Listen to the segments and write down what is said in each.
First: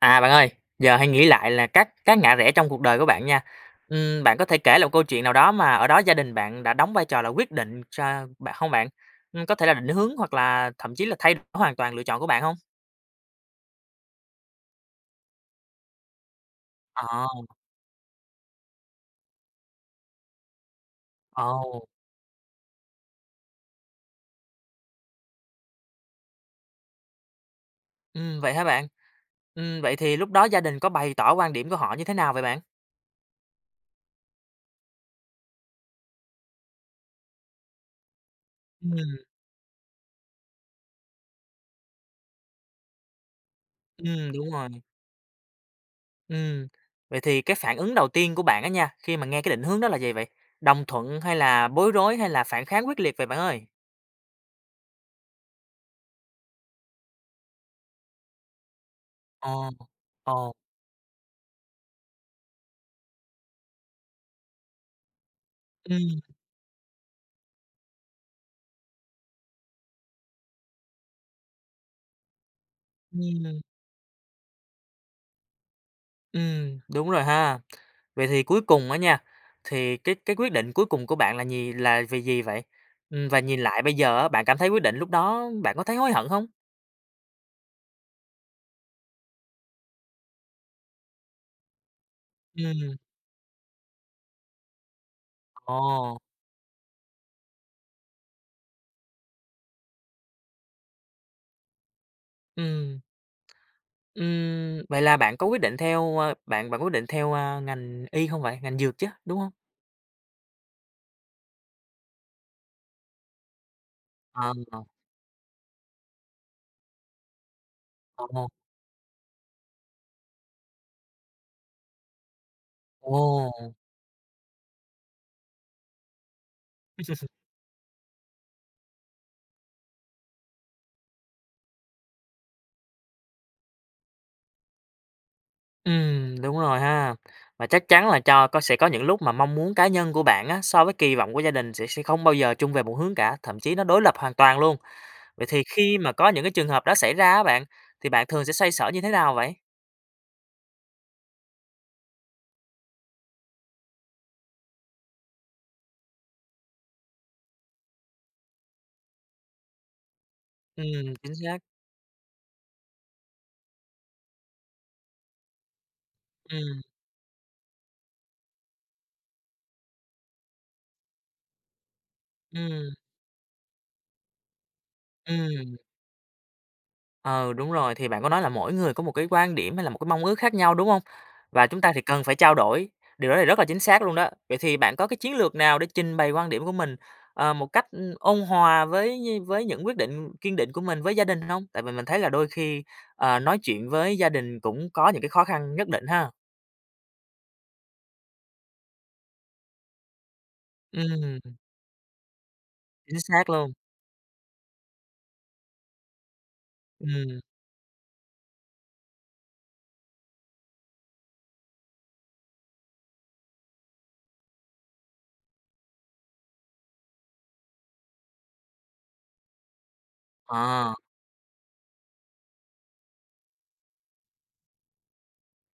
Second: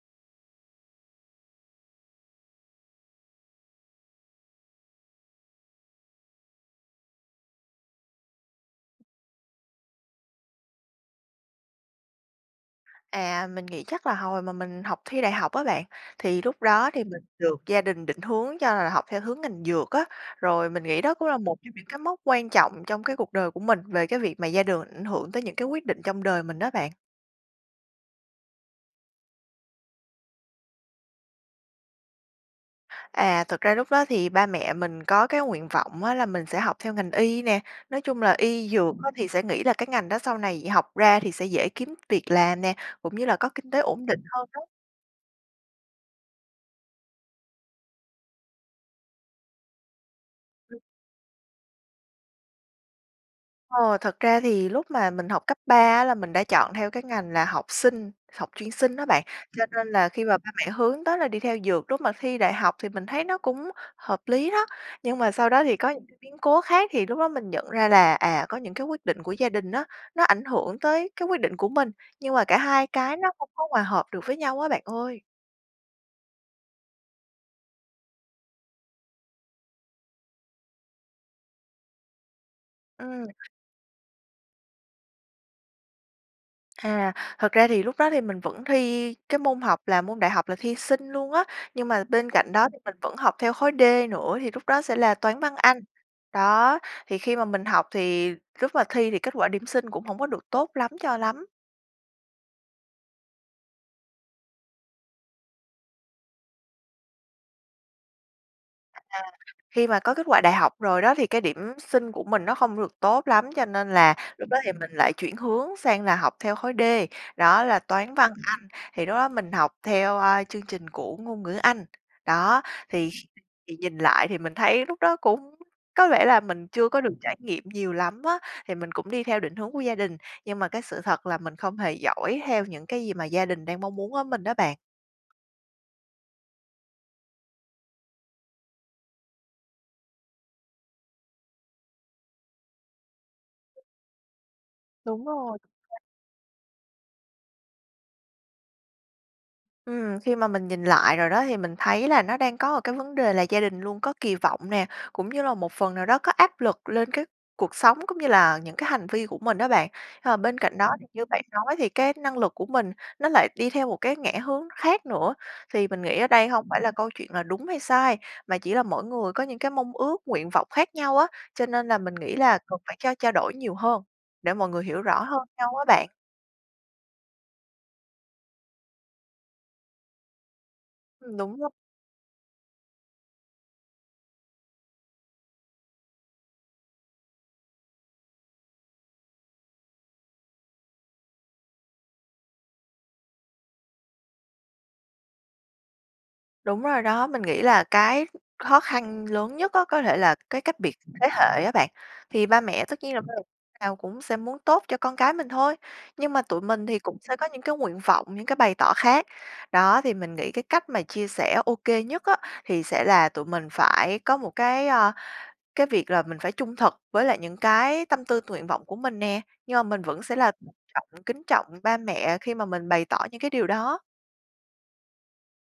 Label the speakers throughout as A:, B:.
A: À, bạn ơi, giờ hãy nghĩ lại là các các ngã rẽ trong cuộc đời của bạn nha, ừm, bạn có thể kể lại câu chuyện nào đó mà ở đó gia đình bạn đã đóng vai trò là quyết định cho bạn hông bạn? Ưm, có thể là định hướng, hoặc là thậm chí là thay đổi hoàn toàn lựa chọn của bạn hông?
B: À, mình nghĩ chắc là hồi mà mình học thi đại học á bạn, thì lúc đó thì
A: Ờ.
B: mình được gia đình định hướng cho là học theo hướng ngành dược á. Rồi mình nghĩ đó cũng là một trong
A: Ồ!
B: những cái mốc quan trọng trong cái cuộc đời của mình về cái việc mà gia đường ảnh hưởng tới những cái quyết định trong đời mình á bạn.
A: Ừm, vậy hả bạn? Ừm, vậy thì lúc đó gia đình có bày tỏ quan điểm của họ như thế nào vậy bạn?
B: À, thật ra lúc đó thì ba mẹ mình có cái nguyện vọng á là mình sẽ học theo ngành y nè. Nói chung là y dược á
A: Ừm.
B: thì sẽ nghĩ là cái ngành đó sau này học ra thì sẽ dễ kiếm việc làm nè, cũng như là có kinh tế ổn định
A: Ừm,
B: hơn
A: đúng
B: đó.
A: rồi. Ừm, vậy thì cái phản ứng đầu tiên của bạn á nha khi mà nghe cái định hướng đó là gì vậy?
B: [unintelligible]
A: Đồng thuận hay là bối rối, hay là phản kháng quyết liệt vậy bạn ơi?
B: Ờ, thật ra thì lúc mà mình học cấp 3 á là mình đã chọn theo cái ngành là học Sinh, học chuyên Sinh đó bạn,
A: Ờ.
B: cho nên là khi mà ba
A: Ồ.
B: mẹ hướng tới là đi theo dược, lúc mà thi đại học thì mình thấy nó cũng hợp lý đó. Nhưng mà sau đó thì có những
A: Ừm.
B: biến cố khác thì lúc đó mình nhận ra là, à, có những cái quyết định của gia đình á, nó ảnh hưởng tới cái quyết định của mình, nhưng mà cả hai cái nó không
A: Ừm.
B: có hòa hợp được với nhau á bạn ơi.
A: Ừm, đúng rồi ha. Vậy thì cuối cùng á nha, thì cái cái quyết định cuối cùng của bạn là nhì là gì gì vậy?
B: Ừm.
A: Ừm, và nhìn lại bây giờ á, bạn cảm thấy quyết định lúc đó bạn có thấy hối hận hông?
B: À, thật ra thì lúc đó thì mình vẫn thi cái môn học là môn đại học là thi Sinh luôn á. Nhưng mà bên cạnh đó mình
A: Ừm.
B: vẫn học theo khối D nữa thì lúc đó sẽ là Toán, Văn, Anh.
A: Ồ.
B: Đó, thì khi mà mình học thì lúc mà thi thì kết quả điểm Sinh cũng hổng được tốt lắm cho lắm.
A: Ừm. Ừm, vậy là bạn có quyết định theo, a, bạn bạn quyết định theo, a, ngành Y không vậy? Ngành Dược
B: À.
A: chứ, đúng hông?
B: Khi mà có kết quả đại học rồi đó, thì cái điểm Sinh của mình nó không được tốt lắm cho nên là lúc đó
A: Ờm,
B: thì
A: ờ.
B: mình lại chuyển hướng sang là học theo khối D, đó là Toán, Văn,
A: Ồ!
B: Anh. Thì lúc đó mình học theo, a, chương trình của Ngôn ngữ Anh, đó, thì kh
A: Ồ!
B: thì nhìn lại thì mình thấy lúc đó cũng có vẻ là mình chưa có được trải nghiệm nhiều lắm á. Thì mình cũng đi theo định hướng của gia đình, nhưng mà cái sự thật là mình không hề giỏi theo những cái gì gia đình đang mong muốn ở mình đó bạn.
A: Ừm, đúng rồi ha. Và chắc chắn là cho có sẽ có những lúc mà mong muốn cá nhân của bạn á, so với kỳ vọng của gia đình sẽ sẽ không bao giờ chung về một hướng cả, thậm chí nó đối lập hoàn toàn luôn.
B: Đúng
A: Vậy
B: rồi
A: thì khi
B: [unintelligible]
A: mà có những cái trường hợp đó xảy ra á bạn, thì bạn thường sẽ xoay sở như thế nào vậy?
B: Ừm, khi mà mình nhìn lại rồi đó thì mình thấy là nó đang có cái vấn đề là gia đình luôn có kỳ vọng nè, cũng như là một phần nào đó có áp lực lên cái cuộc sống cũng như là những cái hành vi của mình á bạn. Ờ, bên cạnh đó thì
A: Ừm,
B: như
A: chính
B: bạn
A: xác.
B: nói thì cái năng lực của mình nó lại đi theo một cái ngã hướng khác nữa. Thì mình nghĩ ở đây hông phải
A: Ừm.
B: là câu chuyện là đúng hay sai, mà chỉ là mỗi người có những cái mong ước, nguyện vọng khác nhau á, cho nên là mình nghĩ là cần
A: Ừm.
B: phải trao trao đổi nhiều hơn để mọi người hiểu rõ hơn nhau
A: Ừm.
B: á bạn.
A: Ừ, đúng rồi, thì bạn có nói là mỗi người có một cái quan điểm hay là một cái mong ước khác nhau, đúng hông?
B: Ừm, đúng
A: Và
B: đó.
A: chúng ta thì cần phải trao đổi, điều đó thì rất là chính xác luôn đó. Vậy thì bạn có cái chiến lược nào để trình bày quan điểm của mình, ờ, một cách, ừm, ôn hòa với như với những quyết định kiên định của mình với gia đình hông? Tại vì mình thấy là đôi khi, ờ, nói chuyện với gia đình cũng có những cái khó khăn nhất định ha!
B: Đúng rồi đó, mình nghĩ là cái khó khăn lớn nhất á có thể là cái cách biệt thế
A: Ừm.
B: hệ á bạn. Thì ba mẹ tất nhiên
A: Chính
B: [unintelligible]
A: xác luôn.
B: nào cũng sẽ muốn tốt cho con cái mình thôi, nhưng mà tụi mình thì cũng sẽ
A: Ừm.
B: có những cái nguyện vọng, những cái bày tỏ khác. Đó, thì mình nghĩ cái cách mà chia sẻ OK nhất á, thì sẽ là tụi mình phải có một cái, a, cái việc là mình phải trung thực với lại những cái tâm tư t nguyện vọng của mình nè, nhưng mà mình vẫn sẽ là
A: Ờ.
B: trọng kính trọng ba mẹ khi mà mình bày tỏ những cái điều đó.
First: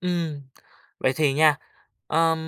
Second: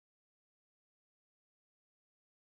A: Ừm. Vậy thì nha, ờm,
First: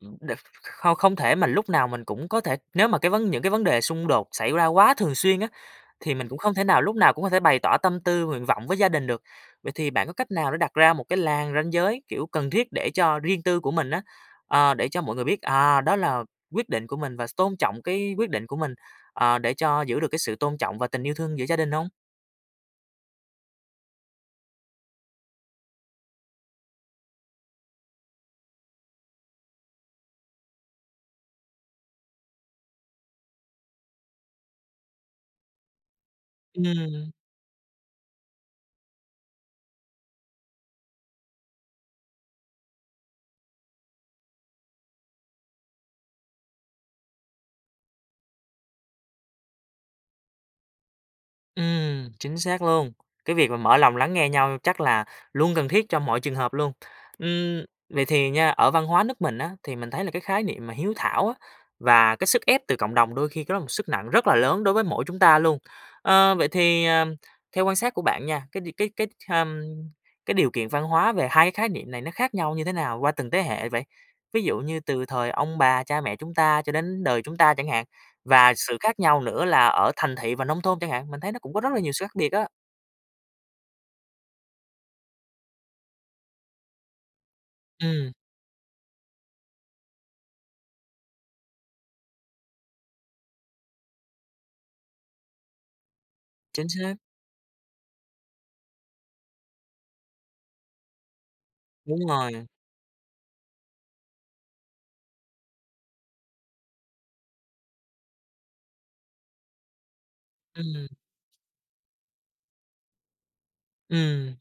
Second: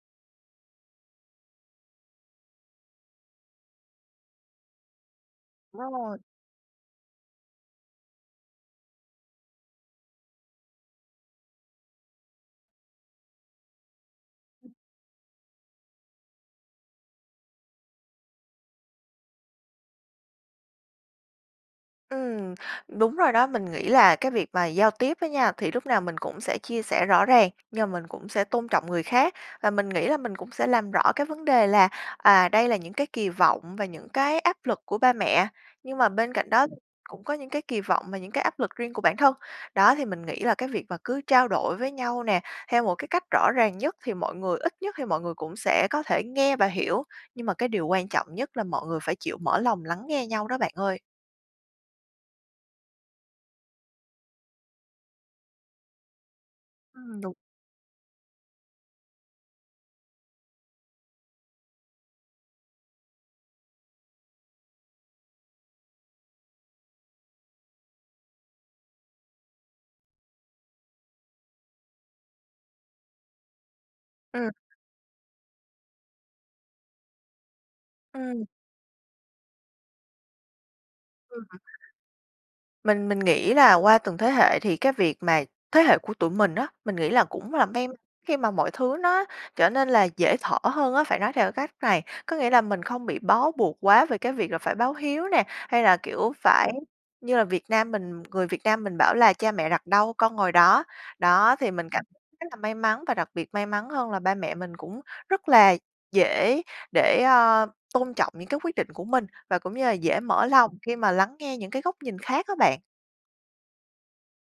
A: ừm, đ không không thể mà lúc nào mình cũng có thể nếu mà cái vấn những cái vấn đề xung đột xảy ra quá thường xuyên á,
B: Đúng
A: thì
B: rồi.
A: mình cũng không thể nào lúc nào cũng có thể bày tỏ tâm tư nguyện vọng với gia đình được. Vậy thì bạn có cách nào để đặt ra một cái làn ranh giới, kiểu, cần thiết để cho riêng tư của mình á, ờ, để cho mọi người biết, à, đó là quyết định của mình và s tôn trọng cái quyết định của mình, ờ, để cho giữ được cái sự tôn trọng và tình yêu thương giữa gia đình hông?
B: Ừm, đúng rồi đó. Mình nghĩ là cái việc mà giao tiếp á nha, thì lúc nào mình cũng sẽ chia sẻ rõ ràng nhưng mà mình cũng sẽ tôn trọng người khác, và mình nghĩ là mình cũng sẽ làm rõ cái vấn đề là, à, đây là những cái kỳ vọng và những cái áp lực của ba mẹ. Nhưng mà bên cạnh đó
A: Ừm.
B: cũng có những cái kỳ vọng và những cái áp lực riêng của bản thân, đó. Thì mình nghĩ là cái việc mà cứ trao đổi với nhau nè, theo một cái cách rõ ràng nhất thì mọi người ít nhất thì mọi người cũng sẽ có thể nghe và hiểu. Nhưng mà cái điều quan trọng nhất là mọi người phải chịu mở lòng lắng nghe nhau đó bạn ơi.
A: Ừm. Chính xác luôn, cái việc mà mở lòng lắng nghe nhau chắc là luôn cần thiết cho mọi trường hợp luôn.
B: Ừm, đúng.
A: Ưm, vậy thì nha, ở văn hóa nước mình á, thì mình thấy là cái khái niệm mà hiếu thảo á, và cái sức ép từ cộng đồng đôi khi cái đó một sức nặng rất là lớn đối với mỗi chúng ta luôn. Ơ, vậy thì, à, theo quan sát của bạn nha, cái đ cái cái, hừm, cái điều kiện văn hóa về hai cái khái niệm này nó khác nhau như thế nào qua từng tế hệ vậy? Ví
B: Ừm.
A: dụ như từ thời ông bà cha mẹ chúng ta cho đến đời chúng ta chẳng hạn,
B: Ừm.
A: và sự khác nhau nữa là ở thành thị và nông thôn chẳng hạn, mình thấy nó
B: Ừm.
A: cũng có rất là nhiều sự khác biệt á.
B: Mình mình nghĩ là qua từng thế hệ thì cái việc mà thế hệ của tụi mình á, mình nghĩ là cũng là bem
A: Ừm.
B: khi mà mọi thứ nó trở nên, là, dễ thở hơn á, phải nói theo cái cách này, có nghĩa là mình không bị bó buộc quá về cái việc là phải báo hiếu nè, hay là, kiểu,
A: Chính
B: phải
A: xác.
B: như là Việt Nam mình người Việt Nam mình bảo là "Cha mẹ đặt đâu con ngồi đó." Đó, thì mình cảm
A: Đúng
B: [unintelligible]
A: rồi.
B: rất là may mắn và đặc biệt may mắn hơn là ba mẹ mình cũng rất là dễ để, a, tôn trọng những cái quyết định của mình, và cũng như là dễ mở lòng
A: Ừm.
B: khi mà lắng nghe những cái góc nhìn khác á bạn.
A: Ừm.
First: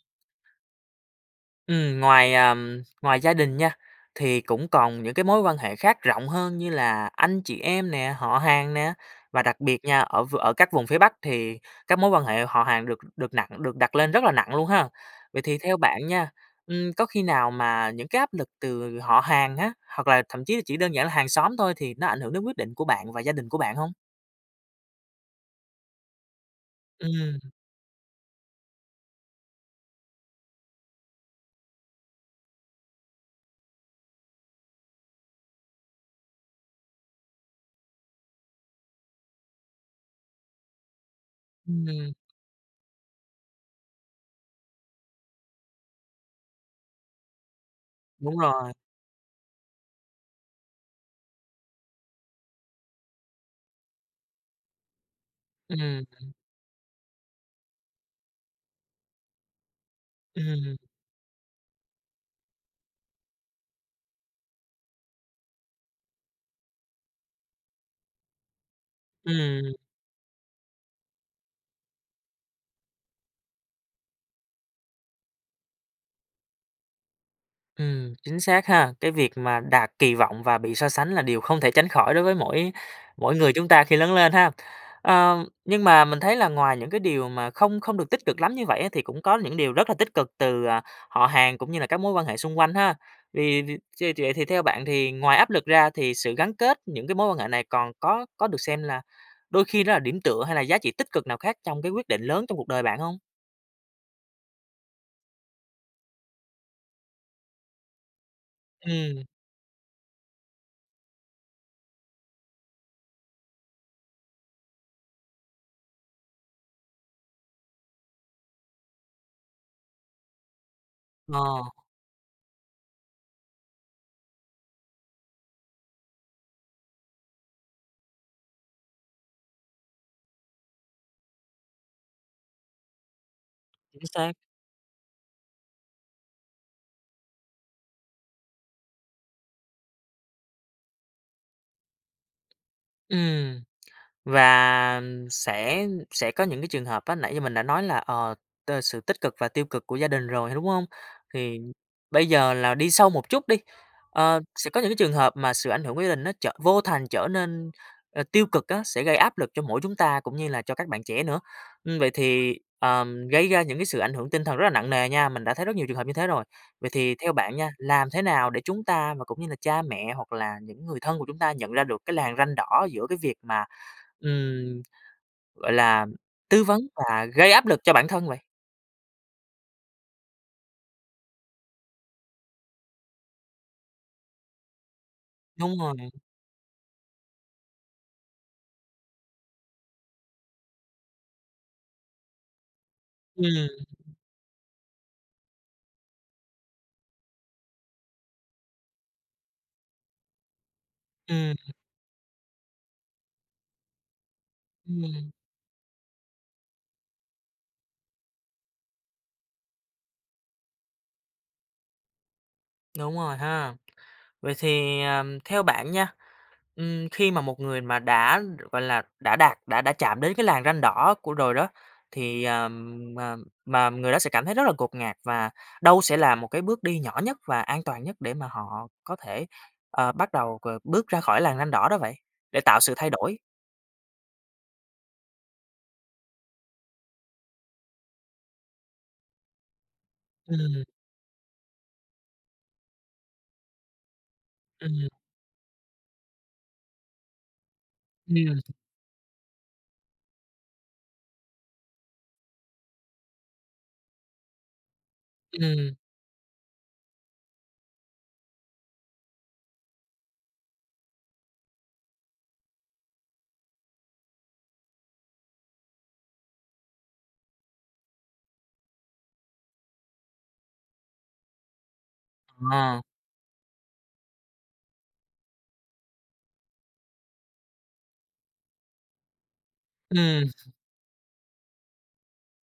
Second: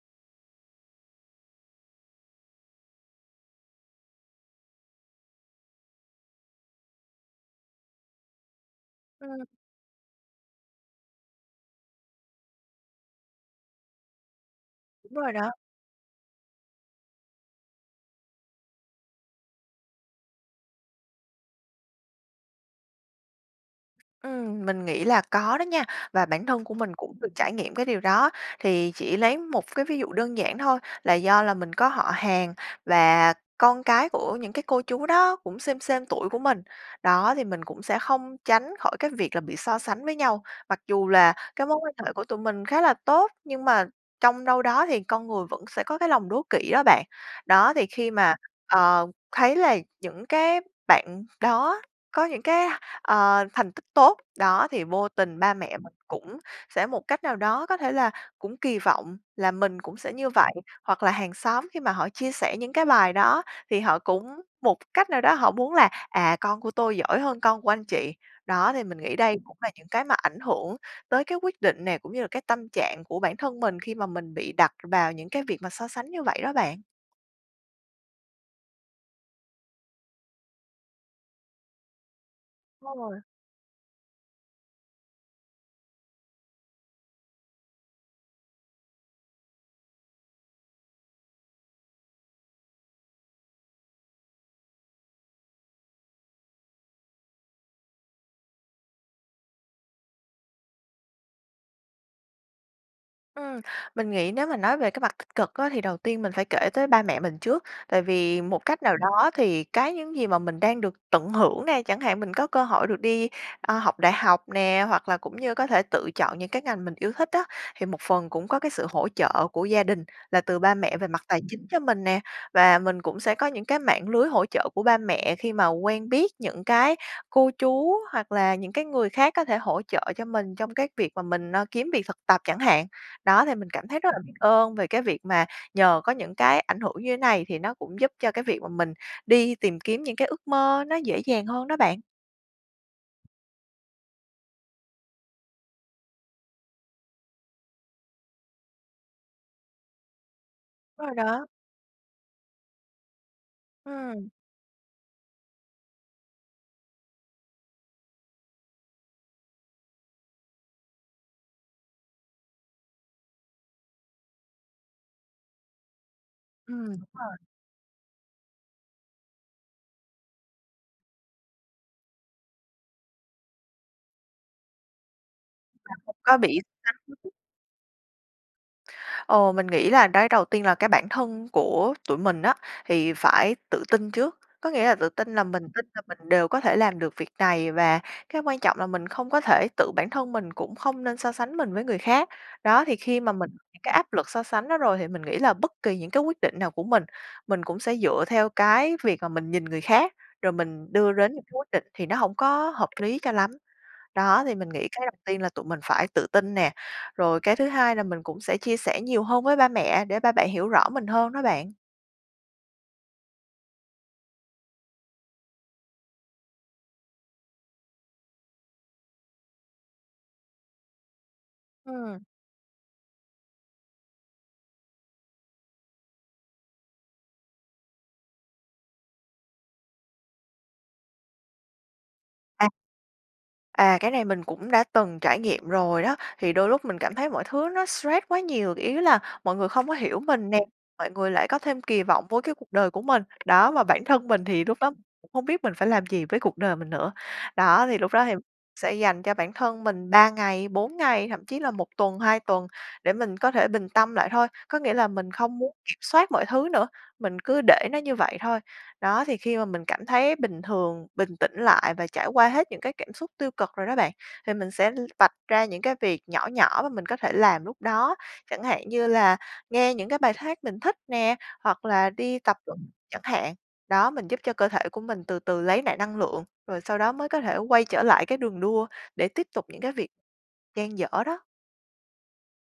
A: Ừm, ngoài, à, ngoài gia đình nha, thì cũng còn những cái mối quan hệ khác rộng hơn như là anh chị em nè, họ hàng nè, và
B: Ừm.
A: đặc biệt nha, ở v ở các vùng phía Bắc thì các mối quan hệ họ hàng được được nặng được đặt lên rất là nặng luôn ha!
B: Đúng rồi
A: Vậy
B: đó.
A: thì theo bạn nha, ưm, có khi nào mà những cái áp lực từ họ hàng á, hoặc là thậm chí chỉ đơn giản là hàng xóm thôi thì nó ảnh hưởng đến quyết định của bạn và gia đình của bạn hông?
B: Ừm, mình nghĩ là có đó nha, và bản thân của mình cũng được
A: Ừm.
B: trải nghiệm cái điều đó. Thì chỉ lấy một cái ví dụ đơn giản thôi là do là mình có họ hàng và con cái của những cái cô chú đó cũng xêm xêm tuổi của mình. Đó, thì mình cũng sẽ không tránh khỏi cái việc là bị so sánh với nhau, mặc dù là cái mối quan hệ
A: Ừm.
B: của tụi mình khá là tốt, nhưng mà trong đâu đó thì con người vẫn sẽ có cái lòng đố kỵ đó bạn. Đó, thì khi mà,
A: Đúng rồi.
B: ờ, thấy là những cái bạn đó có những cái, ờ, thành tích tốt, đó, thì vô tình ba mẹ mình
A: Ừm.
B: cũng sẽ một cách nào đó có thể là cũng kỳ vọng là mình cũng sẽ như vậy.
A: Ừm.
B: Hoặc là hàng xóm khi mà họ chia sẻ những cái bài đó, thì họ cũng một cái cách nào đó họ muốn là, à, "Con của tôi giỏi hơn con của anh chị." Đó, thì mình nghĩ đây cũng là
A: Ừm.
B: những cái mà ảnh hưởng tới cái quyết định nè, cũng như là cái tâm trạng của bản thân mình khi mà mình bị đặt vào những cái việc mà so sánh như vậy đó bạn.
A: Ừm, chính xác ha! Cái việc mà đạt kỳ vọng và bị so sánh là điều không thể tránh khỏi đối với mỗi
B: Rồi.
A: mỗi người chúng ta khi lớn lên ha. Ờ, nhưng mà mình thấy là ngoài những cái điều mà không không được tích cực lắm như vậy á, thì cũng có những điều rất là tích cực từ, à, họ hàng cũng như là các mối quan hệ xung quanh ha! Thì từ chê vậy thì theo bạn thì ngoài áp lực ra thì sự gắn kết những cái mối quan hệ này còn có có được xem là đôi khi nó là điểm tựa, hay là giá trị tích cực nào khác trong cái quyết định lớn trong cuộc đời bạn hông?
B: Ừm, mình nghĩ nếu mà nói về cái mặt tích cực á, thì đầu tiên mình phải kể tới ba mẹ mình trước. Tại vì một cách nào
A: Ừm.
B: đó thì cái những gì mà mình đang được tận hưởng nè, chẳng hạn mình có cơ hội được đi, a, học đại học nè, hoặc là cũng như có thể tự chọn những cái ngành mình yêu thích á, thì một phần cũng có cái sự hỗ trợ của gia đình là từ ba mẹ về mặt tài
A: Ờ.
B: chính cho mình nè. Và mình cũng sẽ có những cái mạng lưới hỗ trợ của ba mẹ khi mà quen biết những cái cô chú hoặc là những cái người khác có thể hỗ trợ cho mình trong cái việc mà mình, ơ, kiếm việc thực tập chẳng hạn. Đó, thì mình cảm thấy
A: Chính
B: rất là biết
A: xác.
B: ơn về cái việc mà nhờ có những cái ảnh hưởng như thế này, thì nó cũng giúp cho cái việc mà mình đi tìm kiếm những cái ước mơ nó dễ dàng hơn đó bạn.
A: Ừm, và sẽ sẽ có những cái trường hợp á, nãy như mình đã nói là, ờ, t sự tích cực và tiêu cực của gia đình rồi, đúng hông?
B: Rồi đó.
A: Thì bây giờ là đi sâu một chút đi,
B: Ừm.
A: ơ, sẽ có những cái trường hợp mà sự ảnh hưởng của gia đình nó trở vô thành trở nên, ơ, tiêu cực á, sẽ gây áp lực cho mỗi chúng ta cũng như là cho các bạn trẻ nữa. Ưm, vậy thì, ờm, gây ra những cái sự ảnh hưởng tinh thần rất là nặng nề nha, mình đã thấy rất nhiều trường hợp như thế rồi.
B: Ừm,
A: Vậy
B: đúng
A: thì theo
B: rồi.
A: bạn nha, làm thế nào để chúng ta, mà cũng như là cha mẹ hoặc là những người thân của chúng ta nhận ra được cái làn ranh đỏ giữa cái việc mà, ừm, gọi
B: Bạn
A: là,
B: cũng có bị
A: tư vấn và
B: [unintelligible]
A: gây áp lực cho bản thân vậy?
B: Ừ, mình nghĩ là nói đầu tiên là cái bản thân của tụi mình á, thì phải tự tin trước. Có nghĩa là tự tin là mình
A: Đúng
B: tin
A: rồi.
B: là mình đều có thể làm được việc này, và cái quan trọng là mình không có thể tự bản thân mình cũng không nên so sánh mình với người khác. Đó, thì khi mà mình
A: Ừm.
B: những cái áp lực so sánh đó rồi thì mình nghĩ là bất kỳ những cái quyết định nào của mình, mình cũng sẽ dựa theo cái việc mà mình nhìn người khác, rồi mình đưa đến những cái
A: Ừm.
B: quyết định thì nó hổng có hợp lý cho lắm. Đó, thì mình nghĩ cái đầu
A: Ừm.
B: tiên là tụi mình phải tự tin nè, rồi cái thứ 2 là mình cũng sẽ chia sẻ nhiều hơn với ba mẹ, để ba mẹ hiểu rõ mình hơn đó bạn.
A: Đúng rồi ha! Vậy thì, à, theo bạn nha, ừm, khi mà một người mà đã, gọi là, đã đạt, đã đã chạm đến cái làn ranh đỏ của rồi đó.
B: Ừm.
A: Thì, à, mà mà người đó sẽ cảm thấy rất là ngột ngạt, và đâu sẽ là một cái bước đi nhỏ nhất và an toàn nhất để mà họ có thể, ờ, bắt đầu c bước ra khỏi làn ranh đỏ đó vậy, để
B: À.
A: tạo sự thay đổi?
B: À, cái này mình cũng đã từng trải nghiệm rồi đó, thì đôi lúc mình cảm thấy mọi thứ nó stress quá nhiều. Ý là mọi người không có hiểu mình nè,
A: Ừm.
B: mọi người lại có thêm kỳ vọng vô cái cuộc đời của mình. Đó, mà bản thân mình thì lúc đó
A: Ừm.
B: cũng không biết mình phải làm gì với cuộc đời mình nữa. Đó, thì lúc đó thì
A: Ừm.
B: sẽ dành cho bản thân mình 3 ngày, 4 ngày, thậm chí là 1 tuần, 2 tuần để mình có thể bình tâm lại thôi. Có nghĩa là mình không muốn
A: Ừm.
B: kiểm soát mọi thứ nữa, mình cứ để nó như vậy thôi. Đó, thì khi mà mình cảm thấy bình thường, bình tĩnh lại và trải qua hết những cái cảm xúc tiêu cực rồi đó bạn, thì mình sẽ l vạch ra những cái việc nhỏ nhỏ mà mình có thể làm lúc đó. Chẳng hạn như là nghe những cái bài hát mình thích nè, hoặc là đi tập [unintelligible]
A: Ờ.
B: chẳng hạn. Đó, mình giúp cho cơ thể của mình từ từ lấy lại năng lượng, rồi sau đó mới có thể quay trở lại cái đường đua để tiếp tục những cái việc
A: Ừm.
B: dang dở đó.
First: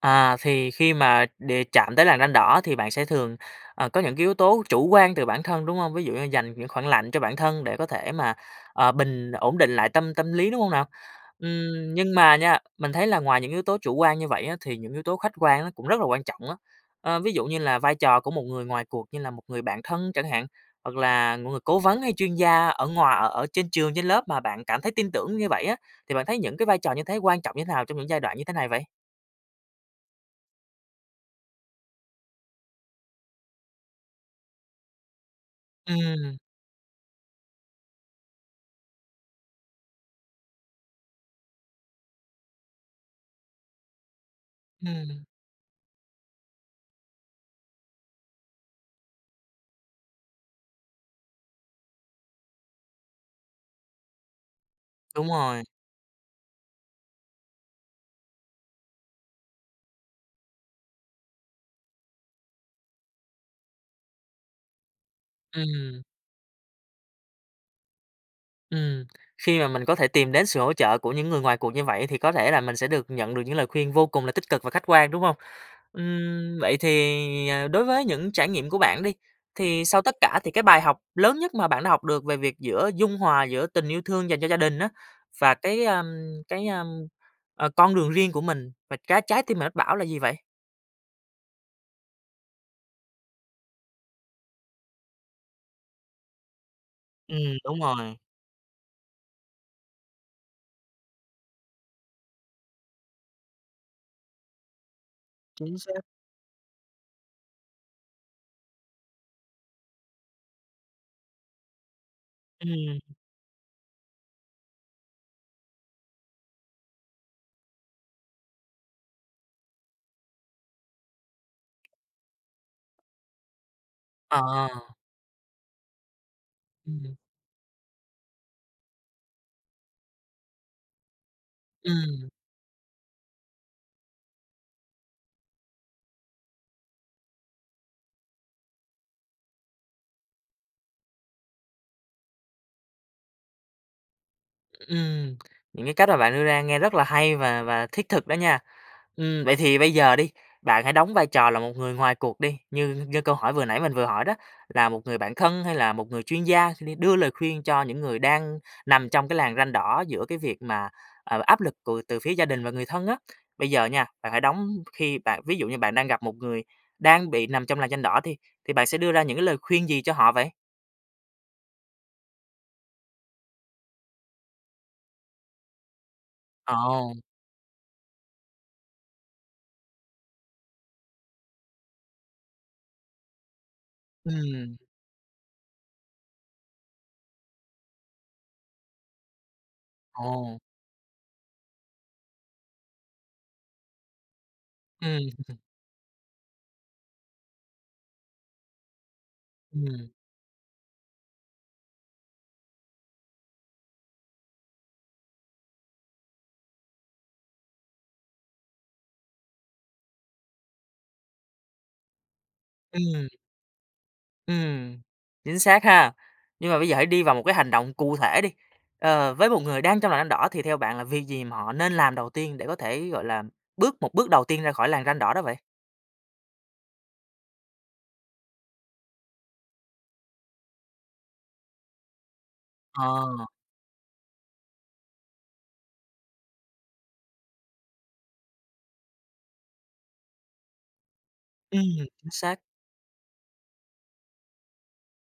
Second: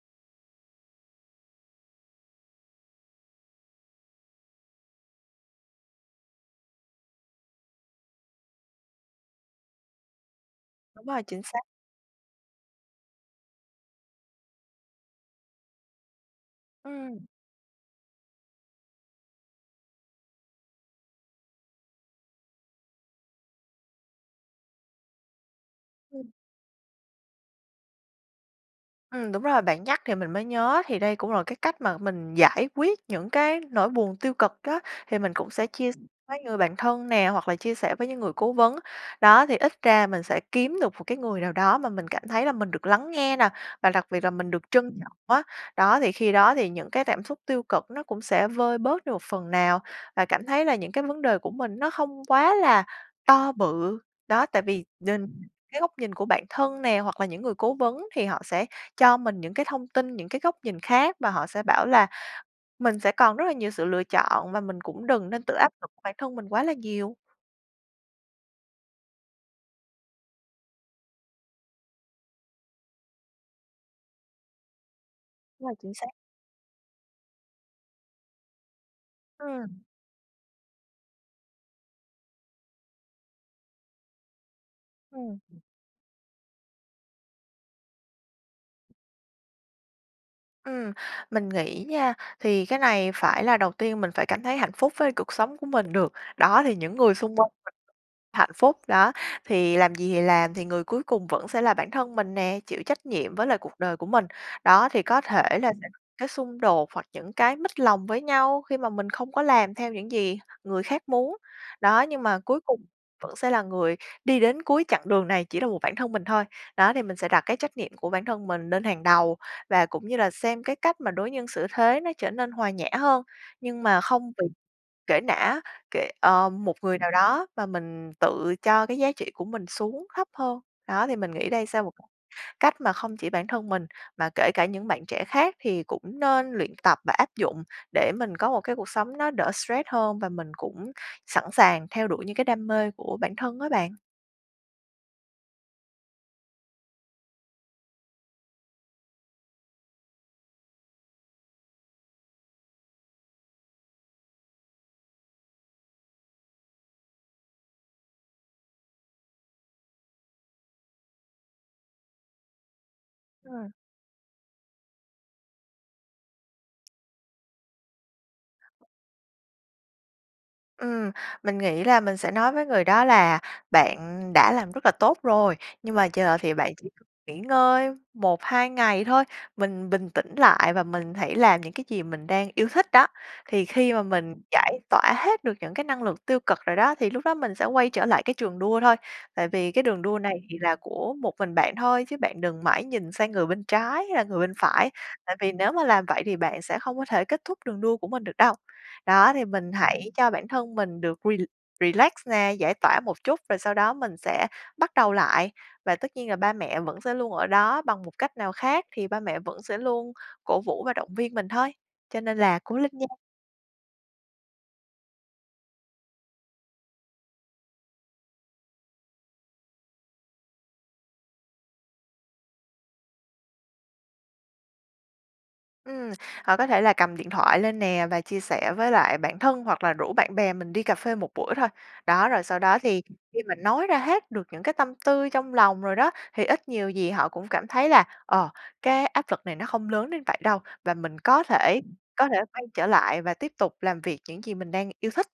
A: À, thì khi mà đề chạm tới làn ranh đỏ, thì bạn sẽ thường, ờ, có những cái yếu tố chủ quan từ bản thân, đúng không? Ví dụ như dành những khoảng lạnh cho bản thân để có thể mà, ờ, bình ổn định lại tâm tâm lý, đúng không nào?
B: Đúng rồi, chính xác.
A: Ừm, nhưng mà nha, mình thấy là ngoài những yếu tố chủ quan như vậy á, thì những yếu tố khách quan á cũng rất là quan trọng á.
B: Ừm.
A: Ơ, ví dụ như là vai trò của một người ngoài cuộc như là một người bạn thân chẳng hạn, hoặc là người cố vấn, hay chuyên gia ở ngoà ở ở trên trường, trên lớp mà bạn cảm thấy tin tưởng như vậy á, thì bạn
B: Ừm.
A: thấy những cái vai trò như thế quan trọng như thế nào trong những giai đoạn như thế này vậy?
B: Ừm, đúng rồi, bạn nhắc thì mình mới nhớ, thì đây cũng là một cái cách mà mình giải quyết những cái nỗi buồn tiêu cực đó. Thì mình cũng sẽ chia
A: Ừm.
B: với người bạn thân nè, hoặc là chia sẻ với những người cố vấn. Đó, thì ít ra mình sẽ kiếm được một cái người nào đó mà mình cảm thấy là mình được lắng nghe nè, và đặc biệt là mình được trân trọng
A: Ừm.
B: á. Đó, thì khi đó thì những cái cảm xúc tiêu cực nó cũng sẽ vơi bớt được phần nào và cảm thấy là những cái vấn đề của mình nó không quá là to bự. Đó, tại vì nhìn
A: Đúng rồi.
B: cái góc nhìn của bạn thân nè, hoặc là những người cố vấn thì họ sẽ cho mình những cái thông tin, những cái góc nhìn khác, và họ sẽ bảo là mình sẽ còn rất là nhiều sự lựa chọn, và mình cũng đừng nên tự áp lực
A: Ừm.
B: bản thân mình quá là nhiều.
A: Ừm, khi mà mình có thể tìm đến sự hỗ trợ của những người ngoài cuộc như vậy, thì có thể là mình sẽ được nhận được những lời khuyên vô cùng là tích cực và khách quan, đúng hông?
B: Rồi, chính xác.
A: Ừm, vậy thì, à, đối với những trải nghiệm của bạn đi,
B: Ừm.
A: thì sau tất cả thì cái bài học lớn nhất mà bạn đã học được về việc giữa dung hòa giữa tình yêu thương dành cho gia đình á,
B: Ừm.
A: và cái, a, cái, a, ờ, con đường riêng của mình và trái trái tim bạn mách bảo là gì vậy?
B: Ừm. Mình nghĩ nha, thì cái này phải là đầu tiên mình phải cảm thấy hạnh phúc với cuộc sống của mình được, đó, thì những người xung
A: Ừm,
B: quanh
A: đúng rồi.
B: [unintelligible] hạnh phúc, đó. Thì làm gì thì làm, thì người cuối cùng vẫn sẽ là bản thân mình nè, chịu trách nhiệm với lại cuộc đời của mình. Đó, thì có thể là
A: Chính
B: sẽ có
A: xác.
B: cái xung đột hoặc những cái mếch lòng với nhau khi mà mình không có làm theo những gì người khác muốn. Đó, nhưng mà cuối cùng
A: Ừm.
B: vẫn sẽ là người đi đến cuối chặng đường này chỉ là một bản thân mình thôi. Đó, thì mình sẽ đặt cái trách nhiệm của bản thân mình lên hàng đầu và cũng như là xem cái cách mà đối nhân xử thế nó trở nên hòa nhã hơn, nhưng mà không
A: Ờ.
B: [unintelligible] kể nã kệ ờ, một người nào
A: Ừm.
B: đó và mình tự cho cái giá trị của mình xuống thấp hơn. Đó, thì mình nghĩ đây sẽ là một
A: Ừm.
B: cách mà không chỉ bản thân mình, mà kể cả những bạn trẻ khác thì cũng nên luyện tập và áp dụng, để mình có một cái cuộc sống nó đỡ stress hơn và mình cũng sẵn sàng theo đuổi những cái đam mê của bản thân á bạn.
A: Ừm, những cái cách mà bạn đưa ra nghe rất là hay và và thiết thực đó nha. Ừm, vậy thì bây giờ đi, bạn hãy đóng vai trò là một người ngoài cuộc đi, như như câu hỏi vừa nãy mình vừa hỏi đó, là một người bạn thân hay là một người chuyên gia, sẽ đi đưa lời khuyên cho những người đang nằm trong cái làn ranh đỏ giữa cái việc mà, ờ, áp lực của từ phía gia đình và người thân á. Bây
B: Ừm.
A: giờ nha, bạn hãy đóng khi bạn ví dụ như bạn đang gặp một người đang bị nằm trong làn ranh đỏ đi, thì bạn sẽ đưa ra những cái lời khuyên gì cho họ vậy?
B: Ừm, mình nghĩ là mình sẽ nói với người đó là "Bạn đã làm rất là tốt rồi nhưng mà chờ thì bạn
A: Ờ.
B: chỉ cần nghỉ ngơi 1-2 ngày thôi, mình bình tĩnh lại và mình hãy làm những cái gì mình đang yêu thích đó. Thì khi mà mình
A: Ừm.
B: giải tỏa hết được những cái năng lực tiêu cực rồi đó, thì lúc đó mình sẽ quay trở lại cái trường đua thôi. Tại vì cái đường đua này thì
A: Ồ!
B: là của một mình bạn thôi chứ bạn đừng mãi nhìn sang người bên trái hay là người bên phải.
A: Ừm.
B: Tại vì nếu mà làm vậy thì bạn sẽ không có thể kết thúc đường đua của mình được đâu. Đó, thì mình hãy
A: Ừm.
B: cho bản thân mình được re relax nè, giải tỏa một chút, rồi sau đó mình sẽ bắt đầu lại. Và tất nhiên là ba mẹ vẫn sẽ luôn ở đó bằng một cách nào khác thì ba mẹ vẫn sẽ luôn cổ vũ và động viên mình thôi. Cho nên là cố lên nha!"
A: Ừm. Ừm, chính xác ha! Nhưng mà bây giờ hãy đi vào một cái hành động cụ thể đi, ờ, với một người đang trong làn ranh đỏ thì theo bạn là việc gì mà họ nên làm đầu tiên để có thể, gọi là, bước một bước đầu tiên ra khỏi làn ranh đỏ đó vậy?
B: Ừm, hoặc có thể là cầm điện thoại lên nè, và chia sẻ với lại bạn thân hoặc là rủ bạn bè mình đi cafe một buổi thôi. Đó, rồi sau đó thì khi
A: Ờ.
B: mình nói ra hết được những cái tâm tư trong lòng rồi đó, thì ít nhiều gì họ cũng cảm thấy là, ờ, cái áp lực này nó không lớn đến vậy đâu, và mình có thể
A: Ừm,
B: có
A: chính
B: thể
A: xác.
B: quay trở lại và tiếp tục làm việc những gì mình đang yêu thích.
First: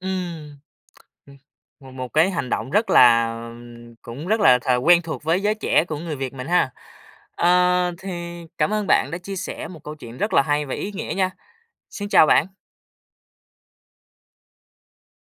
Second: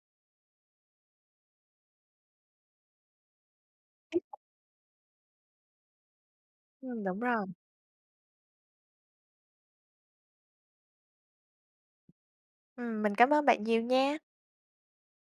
A: Ừm. ừm, một một cái hành động rất là, à, cũng
B: [unintelligible]
A: rất là th quen thuộc với giới trẻ của người Việt mình ha!
B: Ừm, đúng rồi.
A: Ờ, thì, cảm ơn bạn đã chia sẻ một câu chuyện rất là hay và ý nghĩa nha. Xin chào bạn!
B: Ừm, mình cảm ơn bạn nhiều nha!